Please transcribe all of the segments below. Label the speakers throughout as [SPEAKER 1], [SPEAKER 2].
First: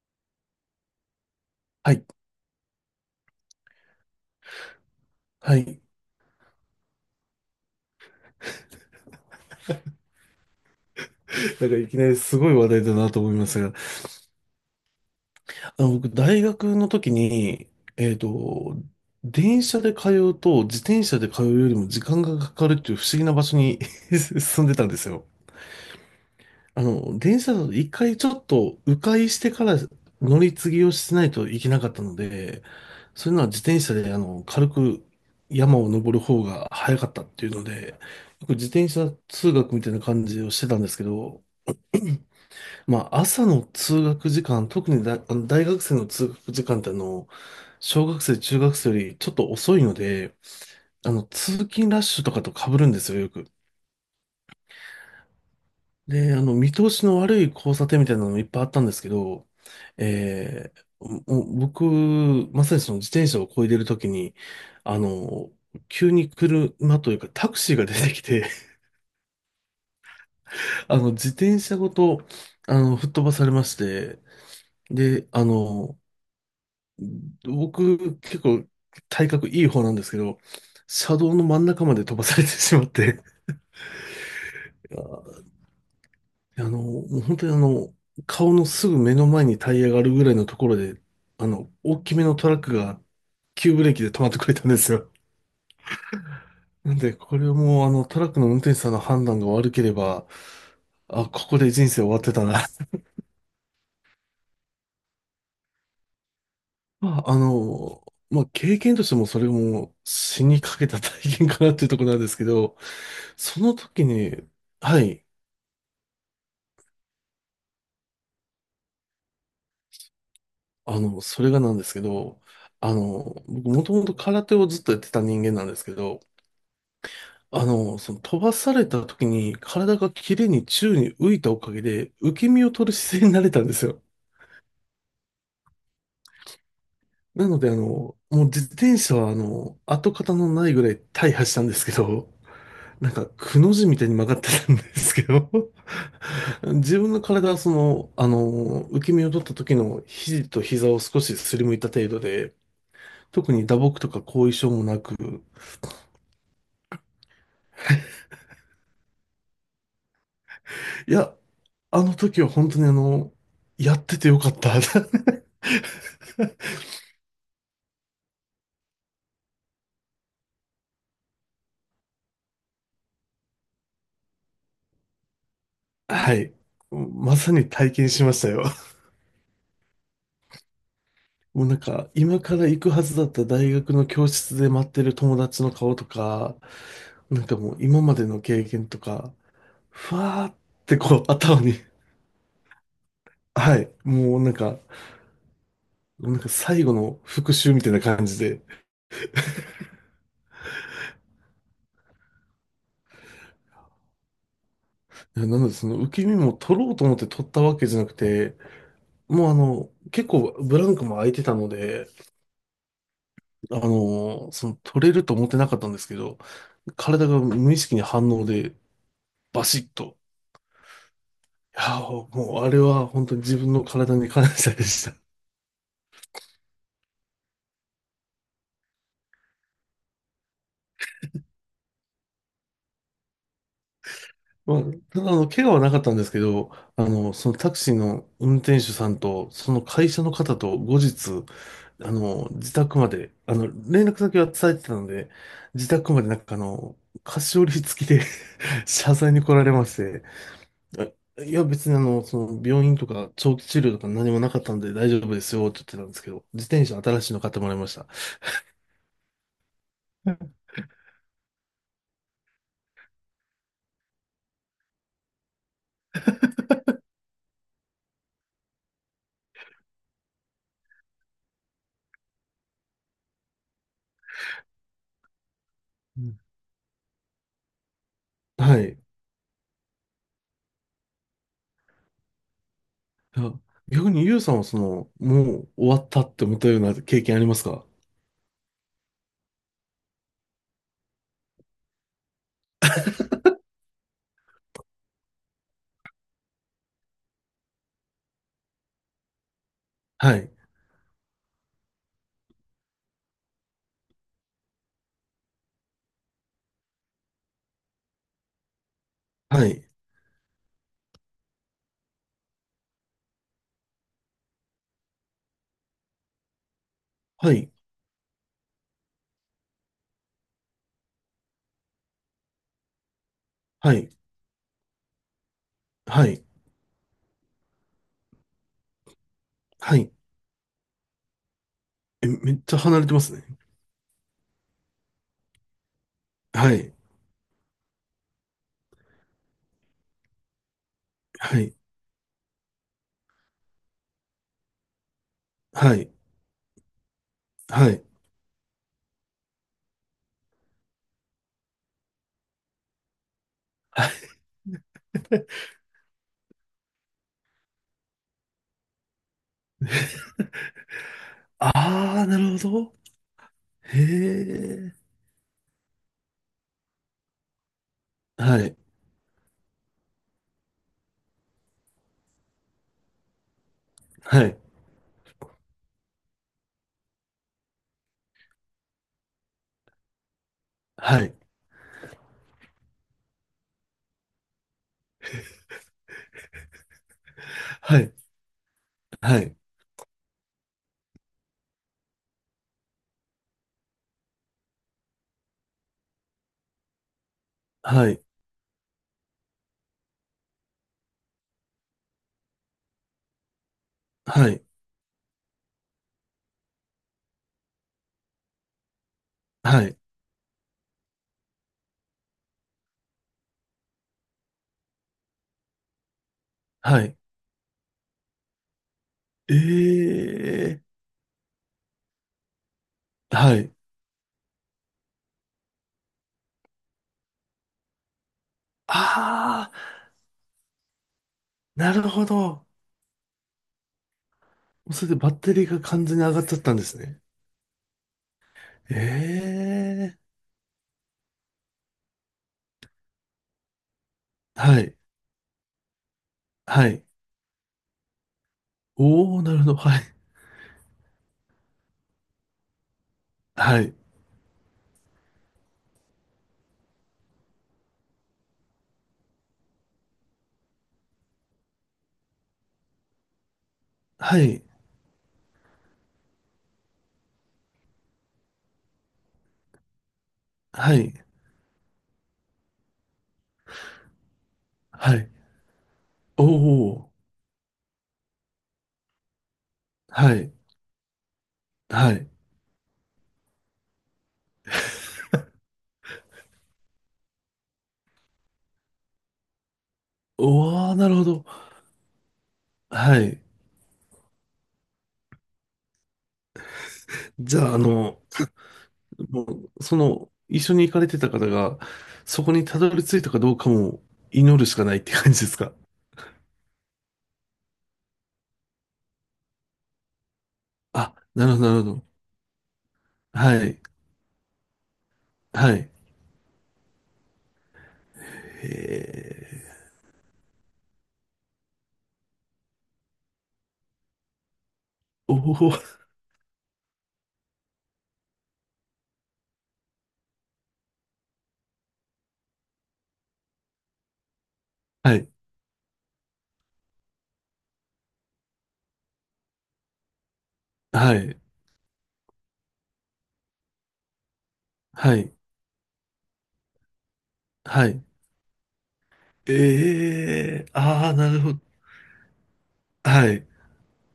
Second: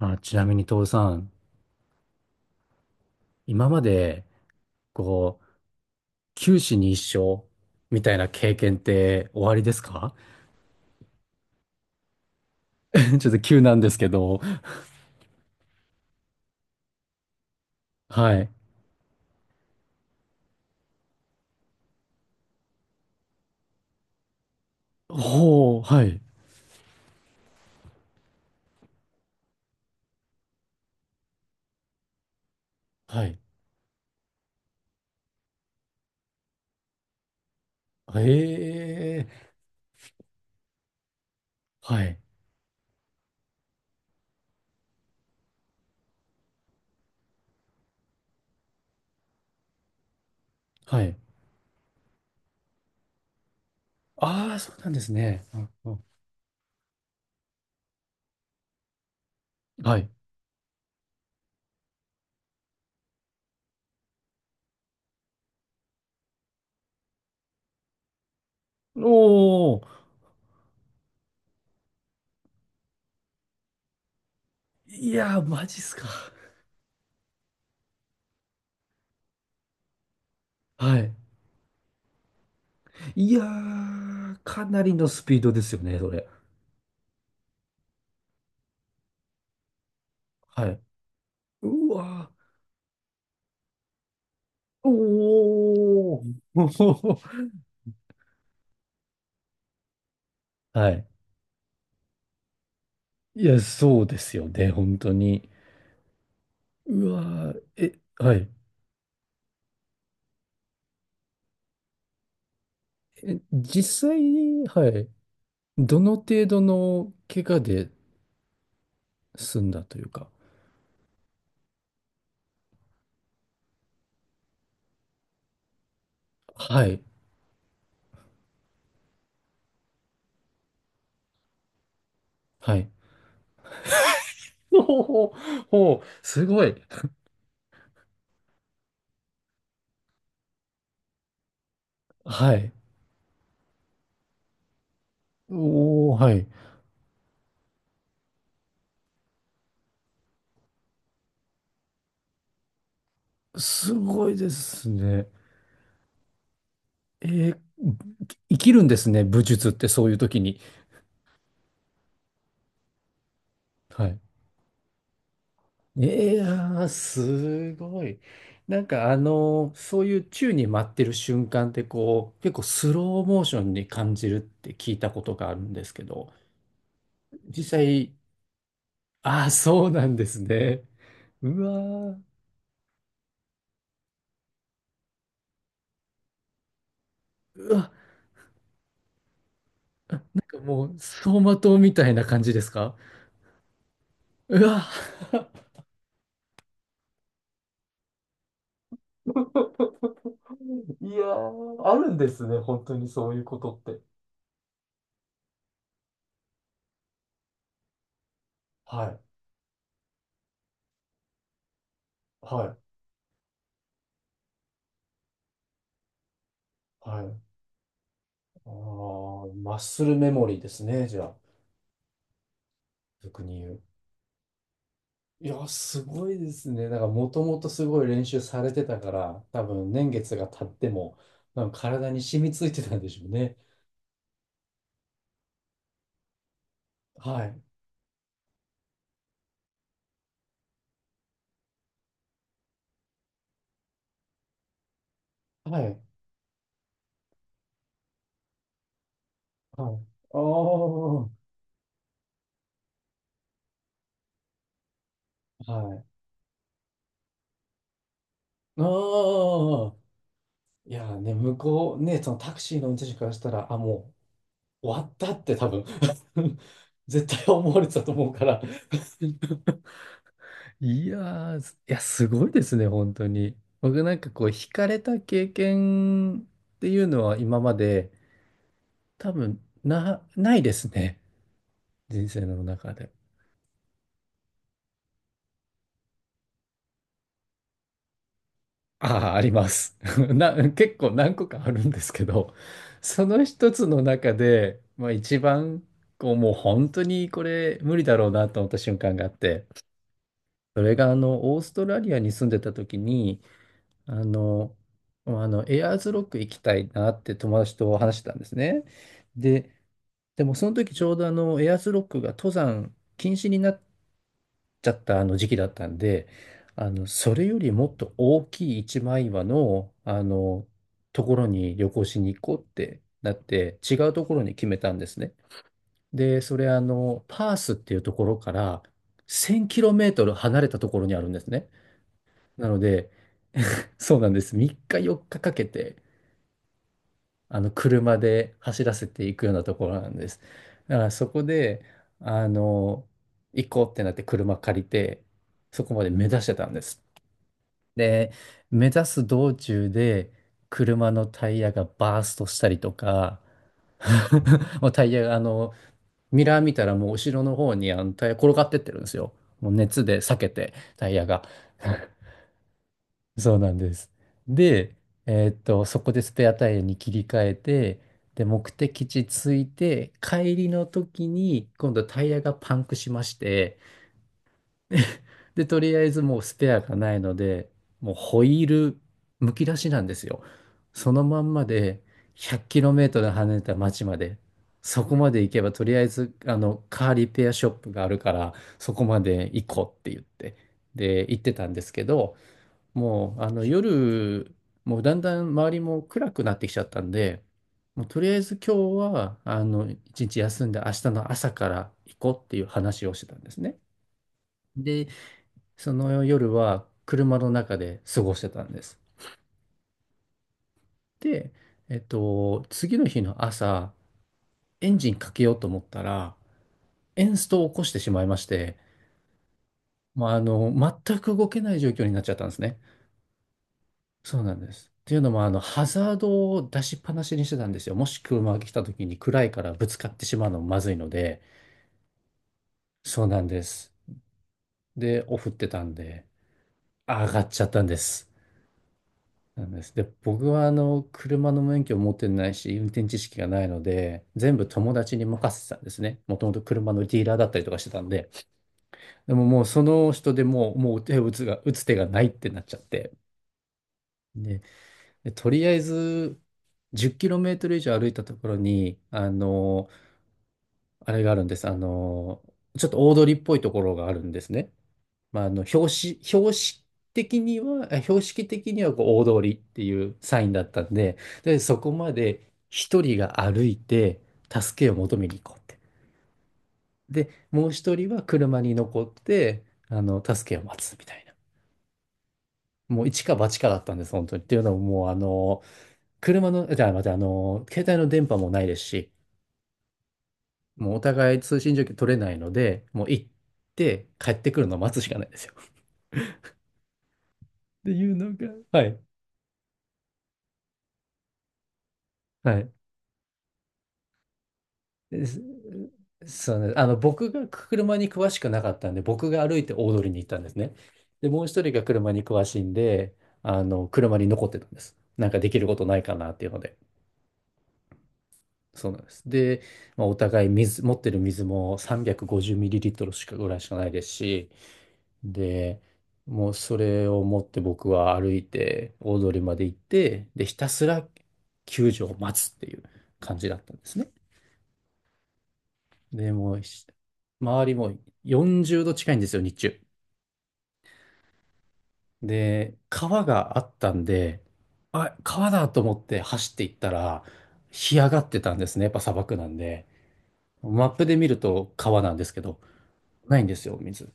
[SPEAKER 1] あ、ちなみに、徹さん、
[SPEAKER 2] はい。
[SPEAKER 1] 今まで、こう、
[SPEAKER 2] はい。
[SPEAKER 1] 九死に一生みたいな経験って終わりですか？
[SPEAKER 2] なんかいきなりすごい話題だな と
[SPEAKER 1] ちょ
[SPEAKER 2] 思
[SPEAKER 1] っ
[SPEAKER 2] い
[SPEAKER 1] と
[SPEAKER 2] ま
[SPEAKER 1] 急
[SPEAKER 2] すが、
[SPEAKER 1] なんですけど、
[SPEAKER 2] 僕、大学の時に、えっ
[SPEAKER 1] はい。
[SPEAKER 2] と、電車で通うと自転車で通うよりも時間がかかるっていう不思議な場所に 住んでたんですよ。
[SPEAKER 1] ほう、はい、
[SPEAKER 2] 電車だと一回ちょっと迂回してから乗り継ぎをしないといけなかったので、
[SPEAKER 1] は
[SPEAKER 2] それ
[SPEAKER 1] い。
[SPEAKER 2] なら自転車で軽く山を登る方が早かったっていうので、
[SPEAKER 1] え
[SPEAKER 2] よく自転車
[SPEAKER 1] え、
[SPEAKER 2] 通学みたいな感じをしてたんですけど、
[SPEAKER 1] はい、
[SPEAKER 2] まあ朝の通学時間、特にだ、大学生の通学時間って小学生、中学生よりちょっと遅いので、
[SPEAKER 1] はい。
[SPEAKER 2] 通勤ラッシュとかと被るんですよ、よく。
[SPEAKER 1] ああ、そうなんですね。うんうん、
[SPEAKER 2] で、見通しの悪い交差点みたいなのもいっぱいあったんですけど、
[SPEAKER 1] はい。
[SPEAKER 2] もう僕、まさにその自転車を漕いでるときに、あの、急に車というかタクシーが出てきて、
[SPEAKER 1] おー、
[SPEAKER 2] 自転車ごと、吹っ飛ばされまして、
[SPEAKER 1] い
[SPEAKER 2] で、
[SPEAKER 1] やー、マジっすか。
[SPEAKER 2] 僕、結構体格いい方なんですけど、
[SPEAKER 1] はい。
[SPEAKER 2] 車道の真ん中まで飛ばされてしまって、
[SPEAKER 1] いやー、かなりのスピードですよね、それ。
[SPEAKER 2] もう本当に顔のすぐ目の前にタイヤがあるぐらいのと
[SPEAKER 1] は
[SPEAKER 2] ころ
[SPEAKER 1] い。
[SPEAKER 2] で、
[SPEAKER 1] う
[SPEAKER 2] 大きめ
[SPEAKER 1] わ
[SPEAKER 2] のトラックが急ブレーキで止まってくれたんで
[SPEAKER 1] ー、
[SPEAKER 2] すよ。
[SPEAKER 1] おー、
[SPEAKER 2] なんで、これは もうトラックの運転手さんの判断が悪ければ、
[SPEAKER 1] はい。
[SPEAKER 2] あ、ここで人生終わってたな。
[SPEAKER 1] いや、そうですよね、本当に。う
[SPEAKER 2] まあ、
[SPEAKER 1] わー、え、はい。
[SPEAKER 2] 経験としてもそれも死にかけた体験かなっていうところなんですけど、
[SPEAKER 1] え、
[SPEAKER 2] その時
[SPEAKER 1] 実際
[SPEAKER 2] に、
[SPEAKER 1] に、は
[SPEAKER 2] は
[SPEAKER 1] い。
[SPEAKER 2] い、
[SPEAKER 1] どの程度の怪我で済んだというか。
[SPEAKER 2] それがなんですけど、僕もともと空手をずっとやってた人間なんですけど、
[SPEAKER 1] はい。
[SPEAKER 2] その飛ばされた時に体が綺麗に宙に浮いたおかげで受け身を
[SPEAKER 1] は
[SPEAKER 2] 取
[SPEAKER 1] い。
[SPEAKER 2] る姿勢になれたんですよ。
[SPEAKER 1] ほうほう、ほう、すごい。
[SPEAKER 2] なので、もう自転車は跡形のないぐらい大破したんですけど、
[SPEAKER 1] はい。
[SPEAKER 2] なんかくの字みたいに曲がってたんですけど、
[SPEAKER 1] おー、はい。
[SPEAKER 2] 自分の体はその、受け身を取った時の肘と膝を少しすりむいた程度で、特に打
[SPEAKER 1] す
[SPEAKER 2] 撲とか
[SPEAKER 1] ごいで
[SPEAKER 2] 後遺症も
[SPEAKER 1] す
[SPEAKER 2] なく、
[SPEAKER 1] ね。えー生きるんですね、武術ってそういう時に。
[SPEAKER 2] いや、あの時は本当にやっ
[SPEAKER 1] は
[SPEAKER 2] て
[SPEAKER 1] い。
[SPEAKER 2] てよかった。
[SPEAKER 1] いやー、すごい。なんかあの、そういう宙に舞ってる瞬間ってこう、結構スローモーションに感じるって聞いたことがあるんですけど、
[SPEAKER 2] はい。まさ
[SPEAKER 1] 実
[SPEAKER 2] に体験
[SPEAKER 1] 際、
[SPEAKER 2] しましたよ。
[SPEAKER 1] ああ、そうなんですね。う
[SPEAKER 2] もう
[SPEAKER 1] わ
[SPEAKER 2] なんか、
[SPEAKER 1] ー、
[SPEAKER 2] 今から行くはずだった大学の教室で待ってる友達の顔とか、なんかも
[SPEAKER 1] う
[SPEAKER 2] う
[SPEAKER 1] わ、
[SPEAKER 2] 今までの経験とか、ふ
[SPEAKER 1] なん
[SPEAKER 2] わーっ
[SPEAKER 1] かもう、
[SPEAKER 2] てこう
[SPEAKER 1] 走馬
[SPEAKER 2] 頭に、
[SPEAKER 1] 灯みたいな感じですか？
[SPEAKER 2] はい、もうなん
[SPEAKER 1] う
[SPEAKER 2] か、
[SPEAKER 1] わ、
[SPEAKER 2] なんか最後の復習みたいな感じで、
[SPEAKER 1] いやー、あるんですね、本当にそういうことって。
[SPEAKER 2] なのでその受け身も取ろうと思って取ったわけじゃなくて、
[SPEAKER 1] はい、
[SPEAKER 2] もう結構ブランクも空いてたので、
[SPEAKER 1] はい、
[SPEAKER 2] その取れると思ってなかったんですけど、
[SPEAKER 1] は
[SPEAKER 2] 体が
[SPEAKER 1] い。
[SPEAKER 2] 無意識に反応
[SPEAKER 1] ああ、
[SPEAKER 2] でバ
[SPEAKER 1] マッ
[SPEAKER 2] シッ
[SPEAKER 1] スル
[SPEAKER 2] と、
[SPEAKER 1] メモリーですね、じゃあ、
[SPEAKER 2] や、もうあれは本当に
[SPEAKER 1] 俗
[SPEAKER 2] 自
[SPEAKER 1] に言
[SPEAKER 2] 分
[SPEAKER 1] う。
[SPEAKER 2] の体に感謝でした。
[SPEAKER 1] いや、すごいですね。なんか、もともとすごい練習されてたから、多分年月が経っても、なんか体に染みついてたんでしょうね。
[SPEAKER 2] まあ、ただ怪我はなかったんですけど、
[SPEAKER 1] は
[SPEAKER 2] その
[SPEAKER 1] い。
[SPEAKER 2] タクシーの運転手さんと、その会社の方と後日、自宅まで、連絡先は伝えてたので、
[SPEAKER 1] は
[SPEAKER 2] 自
[SPEAKER 1] い。
[SPEAKER 2] 宅までなんか菓子折り付きで 謝罪に来られま
[SPEAKER 1] は
[SPEAKER 2] し
[SPEAKER 1] い。
[SPEAKER 2] て、
[SPEAKER 1] ああ、
[SPEAKER 2] あ
[SPEAKER 1] は
[SPEAKER 2] いや、別にその、病院とか長期治療とか何もなかったんで大丈夫ですよって言ってた
[SPEAKER 1] い。
[SPEAKER 2] んですけど、自転車新しいの買ってもらいました。
[SPEAKER 1] ああ。いや、ね、向こう、ね、そのタクシーの運転手からしたら、あ、もう終わったって多分 絶対思われてたと思うから。いやー、すごいですね、本当に。僕なんかこう、惹かれた経
[SPEAKER 2] うん。
[SPEAKER 1] 験っていうのは今まで、
[SPEAKER 2] はい。
[SPEAKER 1] 多分、ないですね。人生の中で。
[SPEAKER 2] いや、逆にゆうさんはその、もう終わったって思ったような経験ありますか？
[SPEAKER 1] ああ、あります。結構何個かあるんですけど、その一つの中で、まあ一番、こう、もう本当にこれ無理だろうなと思った瞬間があって、
[SPEAKER 2] はい。
[SPEAKER 1] それがオーストラリアに住んでた時に、あの、まあの、エアーズロック行きたいなって友達と話してたんですね。
[SPEAKER 2] は
[SPEAKER 1] で、
[SPEAKER 2] い。
[SPEAKER 1] でもその時ちょうどエアーズロックが登山禁止になっちゃったあの時期だったんで、それ
[SPEAKER 2] は
[SPEAKER 1] より
[SPEAKER 2] い。
[SPEAKER 1] もっと大きい一枚岩の、ところに旅行しに行こうってなって、
[SPEAKER 2] は
[SPEAKER 1] 違
[SPEAKER 2] い。
[SPEAKER 1] うところに決めたんですね。
[SPEAKER 2] は
[SPEAKER 1] で、
[SPEAKER 2] い。
[SPEAKER 1] それパースっていうところから1000キロ
[SPEAKER 2] は
[SPEAKER 1] メ
[SPEAKER 2] い。
[SPEAKER 1] ートル離れたところにあるんですね。
[SPEAKER 2] え、めっ
[SPEAKER 1] な
[SPEAKER 2] ち
[SPEAKER 1] の
[SPEAKER 2] ゃ離れ
[SPEAKER 1] で、
[SPEAKER 2] てますね。
[SPEAKER 1] そうなんです。3日4日かかけて、
[SPEAKER 2] はい。
[SPEAKER 1] 車で走らせていくようなところなんです。だからそこ
[SPEAKER 2] はい。
[SPEAKER 1] で、あの、行こうってなって車借りて、そこ
[SPEAKER 2] は
[SPEAKER 1] まで
[SPEAKER 2] い。
[SPEAKER 1] 目指してたんです。
[SPEAKER 2] はい。
[SPEAKER 1] で、目指す道中で車のタイヤがバーストしたりとか、もうタイヤが、ミラー見たらもう後ろの方にあのタイヤ転がってってるんですよ。もう熱で裂けて、タイヤが。
[SPEAKER 2] あー、なるほど。
[SPEAKER 1] そうなんで
[SPEAKER 2] へ
[SPEAKER 1] す。
[SPEAKER 2] え。
[SPEAKER 1] で、そこでスペアタイヤに切り替えて、で、
[SPEAKER 2] は
[SPEAKER 1] 目
[SPEAKER 2] い。
[SPEAKER 1] 的地着いて、帰りの時に今度タイヤがパンクしまして、
[SPEAKER 2] はい。
[SPEAKER 1] で、とりあえずもうスペアがないので、もうホイールむき出しなんですよ。その
[SPEAKER 2] はい。
[SPEAKER 1] まんまで 100km 離れた町まで、そこまで行けばとりあえずあのカーリペアショップ
[SPEAKER 2] は
[SPEAKER 1] があ
[SPEAKER 2] い。
[SPEAKER 1] るから、そこま
[SPEAKER 2] は
[SPEAKER 1] で
[SPEAKER 2] い。
[SPEAKER 1] 行こうって言って、で、行ってたんですけど、もうあの夜、もうだんだん周りも暗くなってきちゃったんで、もう
[SPEAKER 2] は
[SPEAKER 1] と
[SPEAKER 2] い。
[SPEAKER 1] りあえず今日はあの一日休んで明日の朝から行こうっていう話をしてたんですね。
[SPEAKER 2] はい。
[SPEAKER 1] で、その夜は車の中で過ごしてたんです。
[SPEAKER 2] はい。
[SPEAKER 1] で、次の日の朝、エンジンかけようと思ったら、
[SPEAKER 2] はい。
[SPEAKER 1] エンストを起こしてしまいまして、
[SPEAKER 2] え
[SPEAKER 1] まあ、
[SPEAKER 2] え。
[SPEAKER 1] 全く動けない状況になっちゃったんですね。
[SPEAKER 2] はい。
[SPEAKER 1] そうなんです。っていうのも、ハザードを出しっぱなしにしてたんですよ。もし車が来た時に暗いか
[SPEAKER 2] あ
[SPEAKER 1] らぶつかってしまうのもまずいので、
[SPEAKER 2] ー、なるほど。
[SPEAKER 1] そうなんです。
[SPEAKER 2] それで
[SPEAKER 1] で、
[SPEAKER 2] バッ
[SPEAKER 1] オフっ
[SPEAKER 2] テ
[SPEAKER 1] て
[SPEAKER 2] リーが
[SPEAKER 1] たん
[SPEAKER 2] 完全に
[SPEAKER 1] で、
[SPEAKER 2] 上がっちゃったんですね。
[SPEAKER 1] 上がっちゃったんです。なんです。で、
[SPEAKER 2] ええ。
[SPEAKER 1] 僕は車の免許を持ってないし、運転知識がないので、全部
[SPEAKER 2] は
[SPEAKER 1] 友
[SPEAKER 2] い、
[SPEAKER 1] 達に任せてたんですね。もともと
[SPEAKER 2] は
[SPEAKER 1] 車の
[SPEAKER 2] い。
[SPEAKER 1] ディーラーだったりとかしてたんで。で
[SPEAKER 2] おお、
[SPEAKER 1] も
[SPEAKER 2] なる
[SPEAKER 1] も
[SPEAKER 2] ほ
[SPEAKER 1] う
[SPEAKER 2] ど。
[SPEAKER 1] そ
[SPEAKER 2] はい、
[SPEAKER 1] の人でもう手を打つが、打つ手がないってなっちゃって。
[SPEAKER 2] はい、
[SPEAKER 1] で、とりあえず、10キロメートル以上歩いたところに、あれがあるんです。ちょっと大通りっぽいところがあるん
[SPEAKER 2] は
[SPEAKER 1] です
[SPEAKER 2] い、
[SPEAKER 1] ね。まあ、標識的にはこう大通りっていうサインだったん
[SPEAKER 2] はい、
[SPEAKER 1] で、で、そこまで一人が歩いて助けを
[SPEAKER 2] は
[SPEAKER 1] 求め
[SPEAKER 2] い。
[SPEAKER 1] に行こうって。
[SPEAKER 2] おお、
[SPEAKER 1] で、もう一人は車に残って、
[SPEAKER 2] はい、
[SPEAKER 1] 助けを待つみたいな。
[SPEAKER 2] はい。
[SPEAKER 1] もう一か八かだったんです、本当に。っていうのももう、あの、車の、じゃあ、また、あの、携帯の電波もないですし、
[SPEAKER 2] お
[SPEAKER 1] もう
[SPEAKER 2] お、
[SPEAKER 1] お
[SPEAKER 2] なるほ
[SPEAKER 1] 互い
[SPEAKER 2] ど。
[SPEAKER 1] 通信状況取れないので、もう
[SPEAKER 2] は
[SPEAKER 1] 行っ
[SPEAKER 2] い。
[SPEAKER 1] て帰ってくるのを待つしかないですよ。っ
[SPEAKER 2] じゃあ、
[SPEAKER 1] ていうのが、はい。
[SPEAKER 2] もう、その、一緒に行かれてた方が、そ
[SPEAKER 1] は
[SPEAKER 2] こに
[SPEAKER 1] い、
[SPEAKER 2] たどり着いたかどうかも祈るしかないって
[SPEAKER 1] で
[SPEAKER 2] 感じ
[SPEAKER 1] す。
[SPEAKER 2] ですか。
[SPEAKER 1] そうね、僕が車に詳しくなかったんで、僕が歩いて大通りに行ったんですね。
[SPEAKER 2] あ、
[SPEAKER 1] で、もう
[SPEAKER 2] なるほ
[SPEAKER 1] 一
[SPEAKER 2] ど、
[SPEAKER 1] 人
[SPEAKER 2] な
[SPEAKER 1] が
[SPEAKER 2] るほど。
[SPEAKER 1] 車に詳しいんで、
[SPEAKER 2] はい、
[SPEAKER 1] 車に残ってたんです。なんかできる
[SPEAKER 2] は
[SPEAKER 1] こ
[SPEAKER 2] い。
[SPEAKER 1] とない
[SPEAKER 2] へ
[SPEAKER 1] かなっていうので。そうなんです。
[SPEAKER 2] え、
[SPEAKER 1] で、まあ、お互い水、持ってる水も 350ml しかぐらいしかないですし、
[SPEAKER 2] おお、
[SPEAKER 1] で、もうそれを持って僕は歩いて大通りまで行って、で、ひたすら救助を待つっていう感じだったんですね。
[SPEAKER 2] はい、
[SPEAKER 1] で、もう周りも40度近いんですよ、日中。
[SPEAKER 2] はい、
[SPEAKER 1] で、川があったんで、
[SPEAKER 2] は
[SPEAKER 1] あ、
[SPEAKER 2] い、
[SPEAKER 1] 川だと思って走っていったら、
[SPEAKER 2] は
[SPEAKER 1] 干
[SPEAKER 2] い。
[SPEAKER 1] 上がってたんですね。やっぱ砂漠なんで。
[SPEAKER 2] ええ。
[SPEAKER 1] マップ
[SPEAKER 2] ああ、
[SPEAKER 1] で見
[SPEAKER 2] な
[SPEAKER 1] る
[SPEAKER 2] るほど。
[SPEAKER 1] と川なんですけど、
[SPEAKER 2] は
[SPEAKER 1] ないん
[SPEAKER 2] い。
[SPEAKER 1] ですよ、水。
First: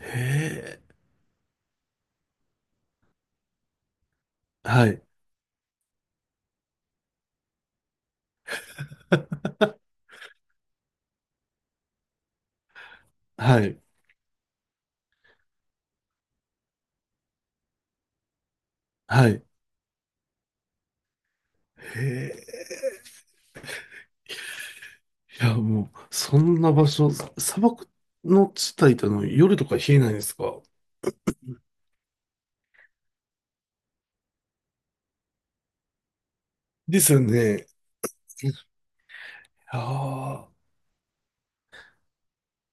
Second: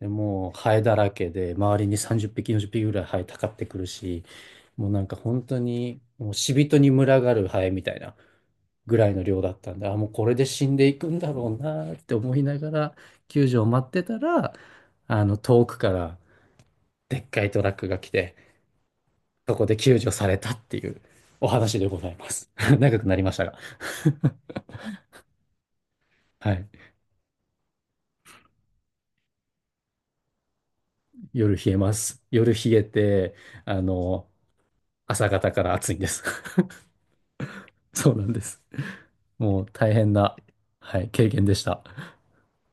[SPEAKER 1] で、もうハ
[SPEAKER 2] へえ。
[SPEAKER 1] エだらけで、周りに30匹、40匹ぐらいハエたかってくるし、
[SPEAKER 2] は
[SPEAKER 1] もうな
[SPEAKER 2] い。
[SPEAKER 1] んか本当に、もう死人に群がるハエみたいなぐらいの量だったんで、あ、もうこれで死んでいくんだろうなって思いながら、救助
[SPEAKER 2] は
[SPEAKER 1] を
[SPEAKER 2] い。
[SPEAKER 1] 待ってたら、遠くからでっかいトラックが来て、
[SPEAKER 2] はい。
[SPEAKER 1] そこで救助されたっていうお話でご
[SPEAKER 2] へ
[SPEAKER 1] ざいます。長く
[SPEAKER 2] え。
[SPEAKER 1] なりましたが。
[SPEAKER 2] いや、もう、そ
[SPEAKER 1] は
[SPEAKER 2] ん
[SPEAKER 1] い。
[SPEAKER 2] な場所、砂漠の地帯って夜とか冷えないんですか？
[SPEAKER 1] 夜冷えます。夜冷えて、あの、朝方から暑いんです。
[SPEAKER 2] ですよね。
[SPEAKER 1] そうなんで
[SPEAKER 2] い
[SPEAKER 1] す。もう
[SPEAKER 2] や
[SPEAKER 1] 大変な、
[SPEAKER 2] ー、
[SPEAKER 1] はい、経験でした。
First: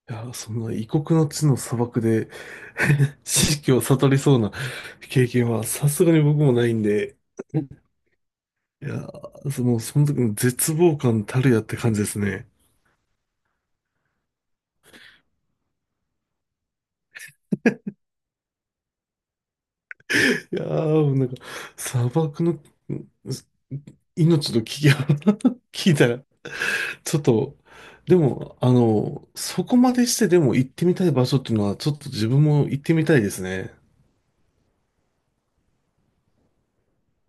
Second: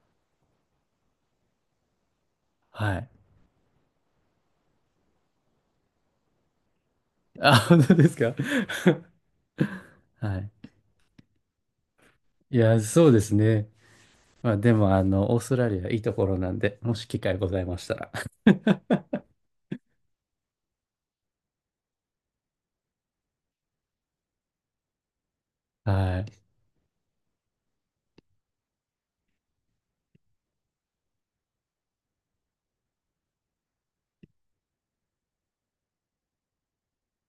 [SPEAKER 2] いやー、そんな異国の地の砂漠で
[SPEAKER 1] はい。
[SPEAKER 2] 知識を悟りそうな 経験はさすがに僕もないんで、
[SPEAKER 1] あ、本当ですか？
[SPEAKER 2] いやー、その、その 時の
[SPEAKER 1] はい。
[SPEAKER 2] 絶望感たるやって感じですね。
[SPEAKER 1] いや、そうですね。まあ、でも、オーストラリアいいところなんで、もし機会ございましたら。
[SPEAKER 2] いやー、もうなんか、砂漠のうん命の危機を 聞いた
[SPEAKER 1] は
[SPEAKER 2] ら、
[SPEAKER 1] い。
[SPEAKER 2] ちょっと、でも、そこまでしてでも行ってみたい場所っていうのは、ちょっと自分も行ってみたいですね。